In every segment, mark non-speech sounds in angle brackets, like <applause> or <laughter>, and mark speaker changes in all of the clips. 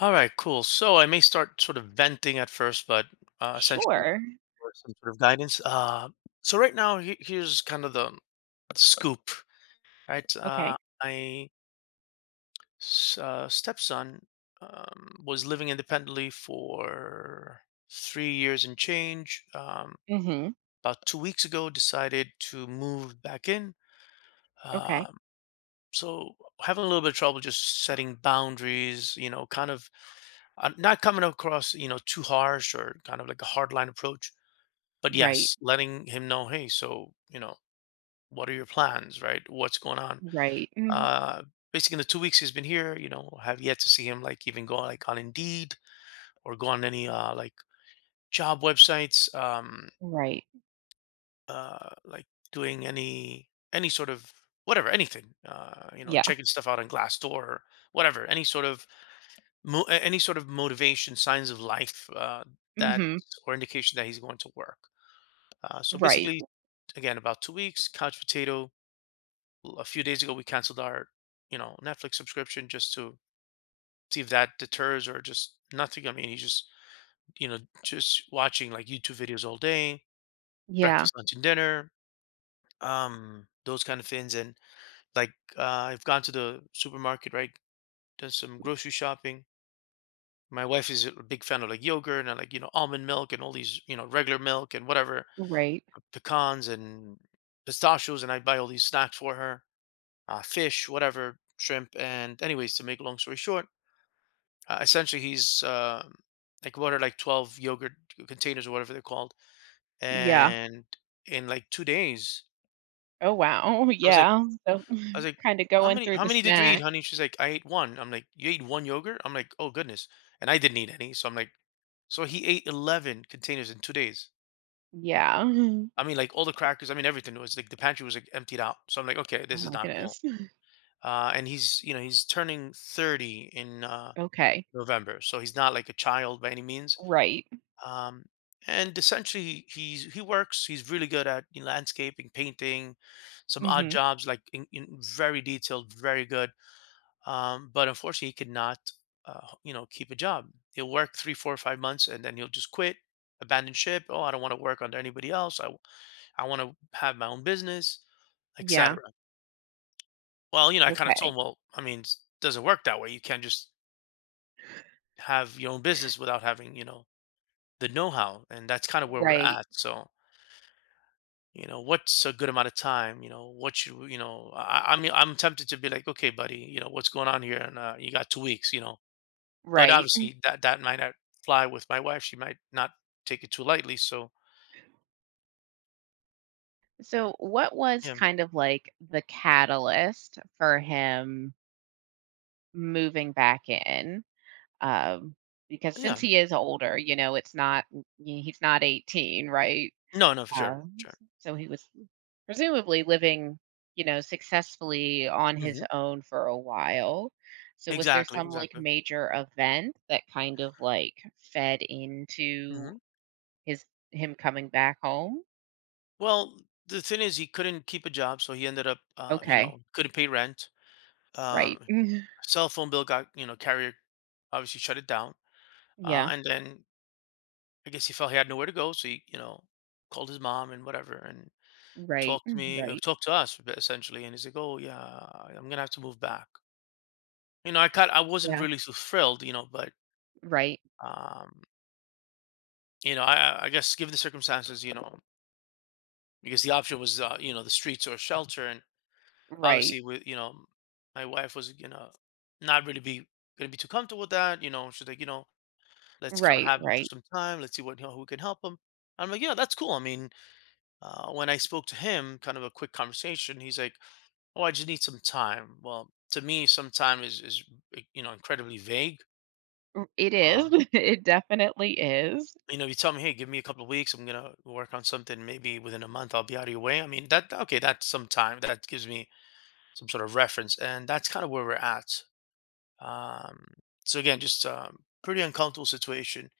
Speaker 1: All right, cool. So I may start sort of venting at first, but essentially
Speaker 2: Sure.
Speaker 1: for some sort of guidance. So right now, here's kind of the scoop, right?
Speaker 2: Okay.
Speaker 1: My stepson was living independently for 3 years and change.
Speaker 2: Mhm.
Speaker 1: About 2 weeks ago, decided to move back in.
Speaker 2: Okay.
Speaker 1: Um so having a little bit of trouble just setting boundaries, you know, kind of not coming across, you know, too harsh or kind of like a hard line approach, but
Speaker 2: Right.
Speaker 1: yes, letting him know, hey, so, you know, what are your plans, right? What's going on?
Speaker 2: Right. Mhm.
Speaker 1: uh basically in the 2 weeks he's been here, you know, have yet to see him, like, even go, like, on Indeed or go on any like job websites.
Speaker 2: Right.
Speaker 1: Like doing any sort of whatever, anything, you know,
Speaker 2: Yeah.
Speaker 1: checking stuff out on Glassdoor, whatever, any sort of any sort of motivation, signs of life, that
Speaker 2: Mhm.
Speaker 1: or indication that he's going to work. So
Speaker 2: Right.
Speaker 1: basically, again, about 2 weeks, couch potato. A few days ago, we canceled our, you know, Netflix subscription just to see if that deters, or just nothing. I mean, he's just, you know, just watching, like, YouTube videos all day,
Speaker 2: Yeah.
Speaker 1: breakfast, lunch, and dinner, those kind of things. And like, I've gone to the supermarket, right? Done some grocery shopping. My wife is a big fan of, like, yogurt and, like, you know, almond milk and all these, you know, regular milk and whatever,
Speaker 2: Right.
Speaker 1: pecans and pistachios. And I buy all these snacks for her, fish, whatever, shrimp. And anyways, to make a long story short, essentially he's like, what are, like, 12 yogurt containers or whatever they're called.
Speaker 2: Yeah.
Speaker 1: And in like 2 days,
Speaker 2: Oh, wow. <laughs>
Speaker 1: I was like,
Speaker 2: Yeah. So
Speaker 1: I
Speaker 2: <laughs>
Speaker 1: was like,
Speaker 2: kinda going through
Speaker 1: how
Speaker 2: the
Speaker 1: many did you eat,
Speaker 2: snack.
Speaker 1: honey? She's like, I ate one. I'm like, you ate one yogurt? I'm like, oh goodness. And I didn't eat any. So I'm like, so he ate 11 containers in 2 days.
Speaker 2: Yeah. Mhm.
Speaker 1: I mean, like, all the crackers, I mean, everything was like the pantry was like emptied out. So I'm like, okay,
Speaker 2: Oh
Speaker 1: this is
Speaker 2: my
Speaker 1: not cool.
Speaker 2: goodness. <laughs>
Speaker 1: And he's, you know, he's turning 30 in
Speaker 2: Okay.
Speaker 1: November. So he's not like a child by any means.
Speaker 2: Right.
Speaker 1: Um, and essentially, he works. He's really good at, you know, landscaping, painting, some odd
Speaker 2: Mhm.
Speaker 1: jobs, like in very detailed, very good. But unfortunately, he could not, you know, keep a job. He'll work three, four, 5 months, and then he'll just quit, abandon ship. Oh, I don't want to work under anybody else. I want to have my own business,
Speaker 2: Yeah.
Speaker 1: etc. Well, you know, I kind of told
Speaker 2: Okay.
Speaker 1: him, well, I mean, it doesn't work that way. You can't just have your own business without having, you know, the know-how, and that's kind of where we're
Speaker 2: Right.
Speaker 1: at. So, you know, what's a good amount of time? You know, what you know? I mean, I'm tempted to be like, okay, buddy, you know, what's going on here? And you got 2 weeks, you know. But
Speaker 2: Right. Mm-hmm.
Speaker 1: obviously, that might not fly with my wife. She might not take it too lightly. So,
Speaker 2: So what was
Speaker 1: yeah.
Speaker 2: kind of like the catalyst for him moving back in? Um, because since
Speaker 1: Yeah,
Speaker 2: he is older, you know, it's not he's not 18, right?
Speaker 1: no, no, for sure,
Speaker 2: Um,
Speaker 1: sure.
Speaker 2: so he was presumably living, you know, successfully on his
Speaker 1: hmm
Speaker 2: own for a while. So was there
Speaker 1: exactly,
Speaker 2: some like
Speaker 1: exactly.
Speaker 2: major event that kind of like fed into
Speaker 1: hmm
Speaker 2: his him coming back home?
Speaker 1: Well, the thing is, he couldn't keep a job, so he ended up, you
Speaker 2: Okay.
Speaker 1: know, couldn't pay rent. Uh,
Speaker 2: Right. <laughs>
Speaker 1: cell phone bill got, you know, carrier obviously shut it down.
Speaker 2: Yeah.
Speaker 1: And then I guess he felt he had nowhere to go, so he, you know, called his mom and whatever, and
Speaker 2: Right.
Speaker 1: talked to me,
Speaker 2: Right.
Speaker 1: talked to essentially. And he's like, "Oh yeah, I'm gonna have to move back." You know, I wasn't
Speaker 2: Yeah.
Speaker 1: really so thrilled, you know, but
Speaker 2: Right.
Speaker 1: um, you know, I guess given the circumstances, you know, because the option was, you know, the streets or shelter. And.
Speaker 2: Right.
Speaker 1: Obviously, with, you know, my wife was gonna not really be gonna be too comfortable with that. You know, she's like, you know, let's kind of
Speaker 2: Right.
Speaker 1: have him for
Speaker 2: Right.
Speaker 1: some time. Let's see what, you know, who can help him. I'm like, yeah, that's cool. I mean, when I spoke to him, kind of a quick conversation, he's like, oh, I just need some time. Well, to me, some time is you know, incredibly vague.
Speaker 2: It
Speaker 1: Um,
Speaker 2: is. <laughs> It definitely is.
Speaker 1: you know, you tell me, hey, give me a couple of weeks. I'm gonna work on something. Maybe within a month, I'll be out of your way. I mean, that, okay, that's some time. That gives me some sort of reference, and that's kind of where we're at. Um, so again, just pretty uncomfortable situation.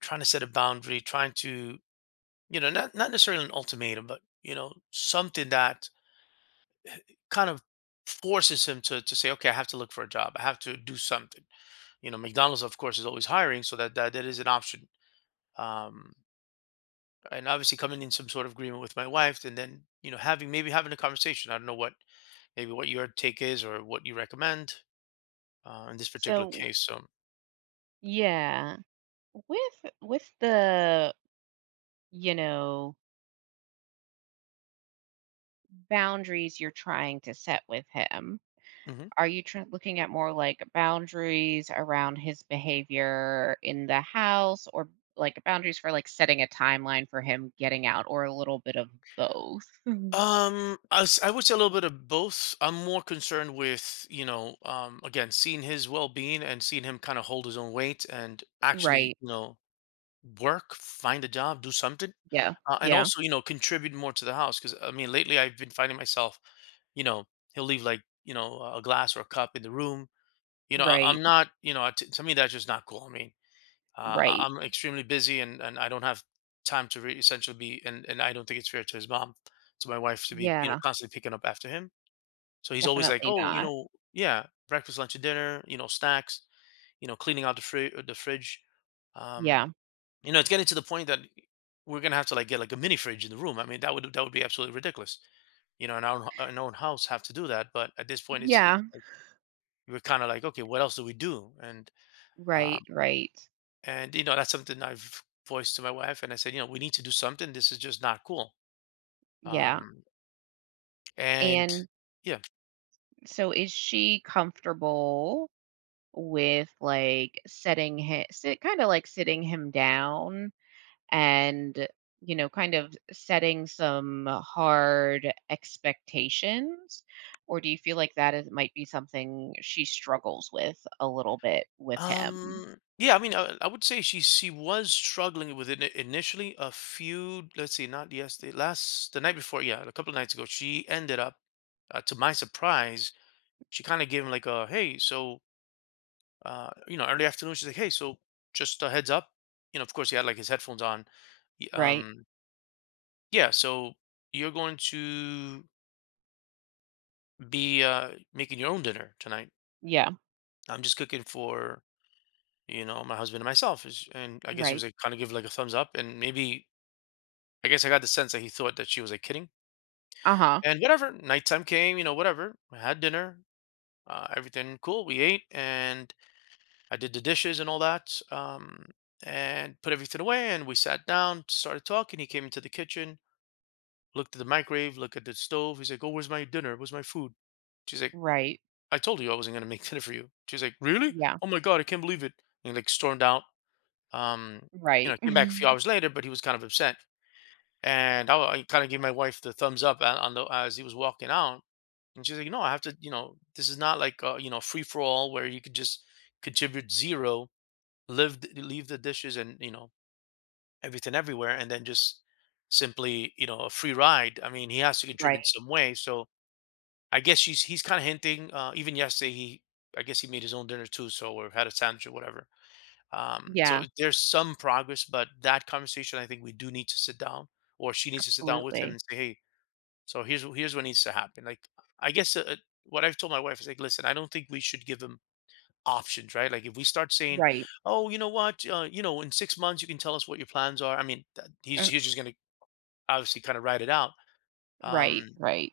Speaker 1: Trying to set a boundary, trying to, you know, not necessarily an ultimatum, but, you know, something that kind of forces him to say, okay, I have to look for a job. I have to do something. You know, McDonald's of course is always hiring, so that is an option. Um, and obviously coming in some sort of agreement with my wife, and then, you know, having, maybe having a conversation. I don't know what, maybe what your take is or what you recommend in this particular
Speaker 2: So
Speaker 1: case. So.
Speaker 2: yeah, with the you know, boundaries you're trying to set with him,
Speaker 1: Mhm.
Speaker 2: are you looking at more like boundaries around his behavior in the house, or like boundaries for like setting a timeline for him getting out, or a little bit of both? Mhm.
Speaker 1: I would say a little bit of both. I'm more concerned with, you know, again, seeing his well-being and seeing him kind of hold his own weight and actually,
Speaker 2: Right.
Speaker 1: you know, work, find a job, do something,
Speaker 2: Yeah.
Speaker 1: and
Speaker 2: Yeah.
Speaker 1: also, you know, contribute more to the house. Because I mean, lately I've been finding myself, you know, he'll leave, like, you know, a glass or a cup in the room. You know, I,
Speaker 2: Right.
Speaker 1: I'm not, you know, to me that's just not cool. I mean,
Speaker 2: Right.
Speaker 1: I'm extremely busy, and I don't have time to essentially be, and I don't think it's fair to his mom, to my wife, to be, you know,
Speaker 2: Yeah.
Speaker 1: constantly picking up after him. So he's always like,
Speaker 2: Definitely
Speaker 1: oh, you
Speaker 2: not.
Speaker 1: know, yeah, breakfast, lunch, and dinner, you know, snacks, you know, cleaning out the the fridge. Um,
Speaker 2: Yeah.
Speaker 1: you know, it's getting to the point that we're gonna have to, like, get like a mini fridge in the room. I mean, that would be absolutely ridiculous. You know, in our own house have to do that. But at this point,
Speaker 2: Yeah.
Speaker 1: it's like, we're kind of like, okay, what else do we do? And
Speaker 2: Right.
Speaker 1: um,
Speaker 2: Right.
Speaker 1: and, you know, that's something I've voiced to my wife, and I said, you know, we need to do something. This is just not cool.
Speaker 2: Yeah.
Speaker 1: Um, and
Speaker 2: And
Speaker 1: yeah.
Speaker 2: So is she comfortable with like kind of like sitting him down and, you know, kind of setting some hard expectations, or do you feel like that is might be something she struggles with a little bit with him?
Speaker 1: Yeah, I mean, I would say she was struggling with it initially. A few, let's see, not yesterday, last, the night before, yeah, a couple of nights ago, she ended up, to my surprise, she kind of gave him, like, a hey, so you know, early afternoon, she's like, hey, so just a heads up, you know, of course, he had like his headphones on. y-
Speaker 2: Right.
Speaker 1: Um, yeah, so you're going to be making your own dinner tonight.
Speaker 2: Yeah.
Speaker 1: I'm just cooking for, you know, my husband and myself. And I guess he was
Speaker 2: Right.
Speaker 1: like, kind of give like a thumbs up. And maybe, I guess I got the sense that he thought that she was like kidding.
Speaker 2: Uh-huh.
Speaker 1: And whatever, nighttime came, you know, whatever. I had dinner, everything cool. We ate, and I did the dishes and all that, and put everything away. And we sat down, started talking. He came into the kitchen, looked at the microwave, looked at the stove. He's like, oh, where's my dinner? Where's my food? She's like,
Speaker 2: Right.
Speaker 1: I told you I wasn't going to <laughs> make dinner for you. She's like, really?
Speaker 2: Yeah.
Speaker 1: Oh my God, I can't believe it. And he like stormed out. Um, you
Speaker 2: Right.
Speaker 1: know, came back a
Speaker 2: <laughs>
Speaker 1: few hours later, but he was kind of upset. And I kind of gave my wife the thumbs up on the, as he was walking out, and she's like, "No, I have to. You know, this is not like, you know, free for all where you could just contribute zero, live, leave the dishes and, you know, everything everywhere, and then just simply, you know, a free ride. I mean, he has to contribute
Speaker 2: Right.
Speaker 1: some way." So I guess she's he's kind of hinting. Even yesterday, he I guess he made his own dinner too, so, or had a sandwich or whatever, so
Speaker 2: Yeah.
Speaker 1: there's some progress, but that conversation, I think we do need to sit down, or she needs to sit down with him
Speaker 2: Absolutely.
Speaker 1: and say, "Hey, so here's what needs to happen." Like, I guess what I've told my wife is like, "Listen, I don't think we should give him options, right? Like, if we start saying,
Speaker 2: Right.
Speaker 1: oh, you know what, you know, in 6 months you can tell us what your plans are." I mean, that,
Speaker 2: uh,
Speaker 1: he's just gonna obviously kind of write it out,
Speaker 2: right.
Speaker 1: um,
Speaker 2: Right.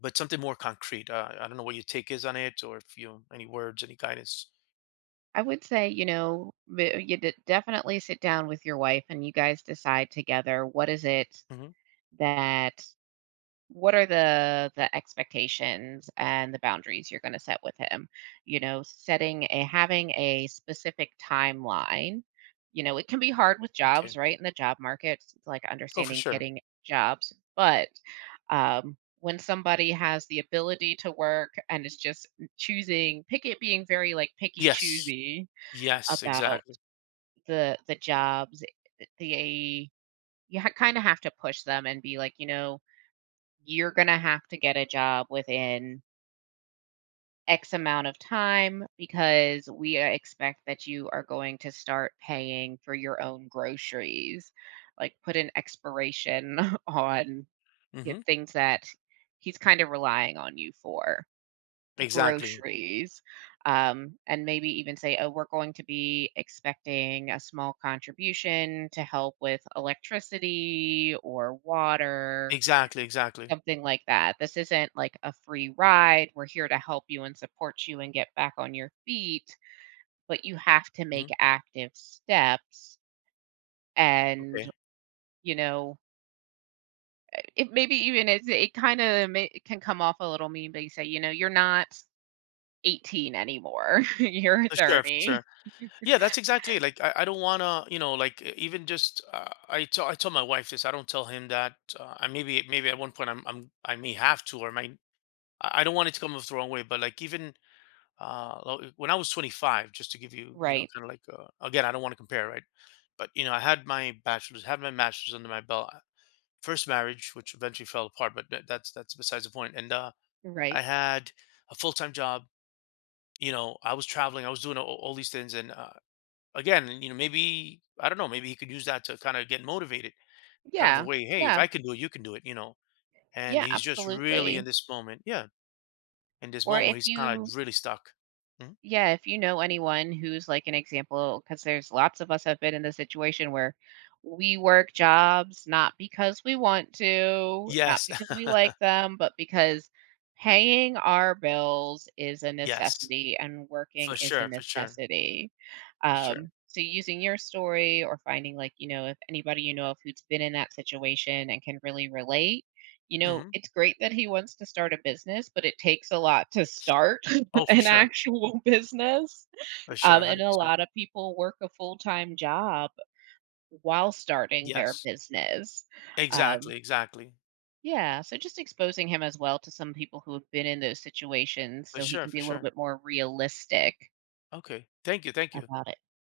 Speaker 1: but something more concrete. I don't know what your take is on it, or if you any words, any guidance.
Speaker 2: I would say, you know, definitely sit down with your wife and you guys decide together what is it
Speaker 1: hmm
Speaker 2: that what are the expectations and the boundaries you're going to set with him. You know, setting a having a specific timeline. You know, it can be hard with
Speaker 1: Okay.
Speaker 2: jobs, right? In the job market, it's like
Speaker 1: Oh, for
Speaker 2: understanding
Speaker 1: sure.
Speaker 2: getting jobs, but um, when somebody has the ability to work and is just choosing pick it being very like picky
Speaker 1: Yes.
Speaker 2: choosy
Speaker 1: Yes.
Speaker 2: about
Speaker 1: Exactly.
Speaker 2: the jobs, the you ha kinda have to push them and be like, you know, "You're gonna have to get a job within X amount of time because we expect that you are going to start paying for your own groceries." Like, put an expiration <laughs> on, you know,
Speaker 1: hmm
Speaker 2: things that he's kind of relying on you for.
Speaker 1: Exactly.
Speaker 2: Groceries, and maybe even say, "Oh, we're going to be expecting a small contribution to help with electricity or water."
Speaker 1: Exactly, exactly.
Speaker 2: Something like that. This isn't like a free ride. We're here to help you and support you and get back on your feet, but you have to make
Speaker 1: Mhm.
Speaker 2: active steps. And,
Speaker 1: Okay.
Speaker 2: you know, it maybe even is it kind of can come off a little mean, but you say, you know, you're not 18 anymore. <laughs> You're
Speaker 1: For sure, for
Speaker 2: 30.
Speaker 1: sure. Yeah, that's exactly it. Like, I don't wanna, you know, like, e even just, I tell my wife this, I don't tell him that, I maybe at one point I may have to, or might. I don't want it to come off the wrong way, but, like, even, lo when I was 25, just to give you, you know,
Speaker 2: Right.
Speaker 1: kinda like, again, I don't wanna compare, right? But, you know, I had my bachelor's, had my master's under my belt, first marriage, which eventually fell apart, but that's that's besides the point. And
Speaker 2: Right.
Speaker 1: I had a full-time job, you know, I was traveling, I was doing all these things, and again, you know, maybe I don't know, maybe he could use that to kind of get motivated, kind of a
Speaker 2: Yeah.
Speaker 1: way. Hey, if
Speaker 2: Yeah.
Speaker 1: I can do it, you can do it, you know. And
Speaker 2: Yeah,
Speaker 1: he's just really in
Speaker 2: absolutely.
Speaker 1: this moment, yeah,
Speaker 2: Or if
Speaker 1: he's kind
Speaker 2: you
Speaker 1: of really stuck. Mhm.
Speaker 2: Yeah, if you know anyone who's like an example, because there's lots of us have been in the situation where we work jobs not because we want to, not
Speaker 1: Yes,
Speaker 2: because we like
Speaker 1: <laughs>
Speaker 2: them, but because paying our bills is a
Speaker 1: yes,
Speaker 2: necessity and
Speaker 1: for
Speaker 2: working is a
Speaker 1: sure, for sure,
Speaker 2: necessity.
Speaker 1: for sure.
Speaker 2: So using your story or finding, like, you know, if anybody you know of who's been in that situation and can really relate, you know,
Speaker 1: hmm
Speaker 2: it's great that he wants to start a business, but it takes a lot to start
Speaker 1: Oh,
Speaker 2: an actual <laughs> business.
Speaker 1: for sure, one
Speaker 2: And
Speaker 1: hundred
Speaker 2: a
Speaker 1: percent.
Speaker 2: lot of people work a full-time job while starting their
Speaker 1: Yes,
Speaker 2: business. Um,
Speaker 1: exactly, exactly,
Speaker 2: yeah, so just exposing him as well to some people who have been in those situations
Speaker 1: for
Speaker 2: so he
Speaker 1: sure,
Speaker 2: can be
Speaker 1: for
Speaker 2: a little
Speaker 1: sure.
Speaker 2: bit more realistic
Speaker 1: Okay, thank you, thank you.
Speaker 2: about it.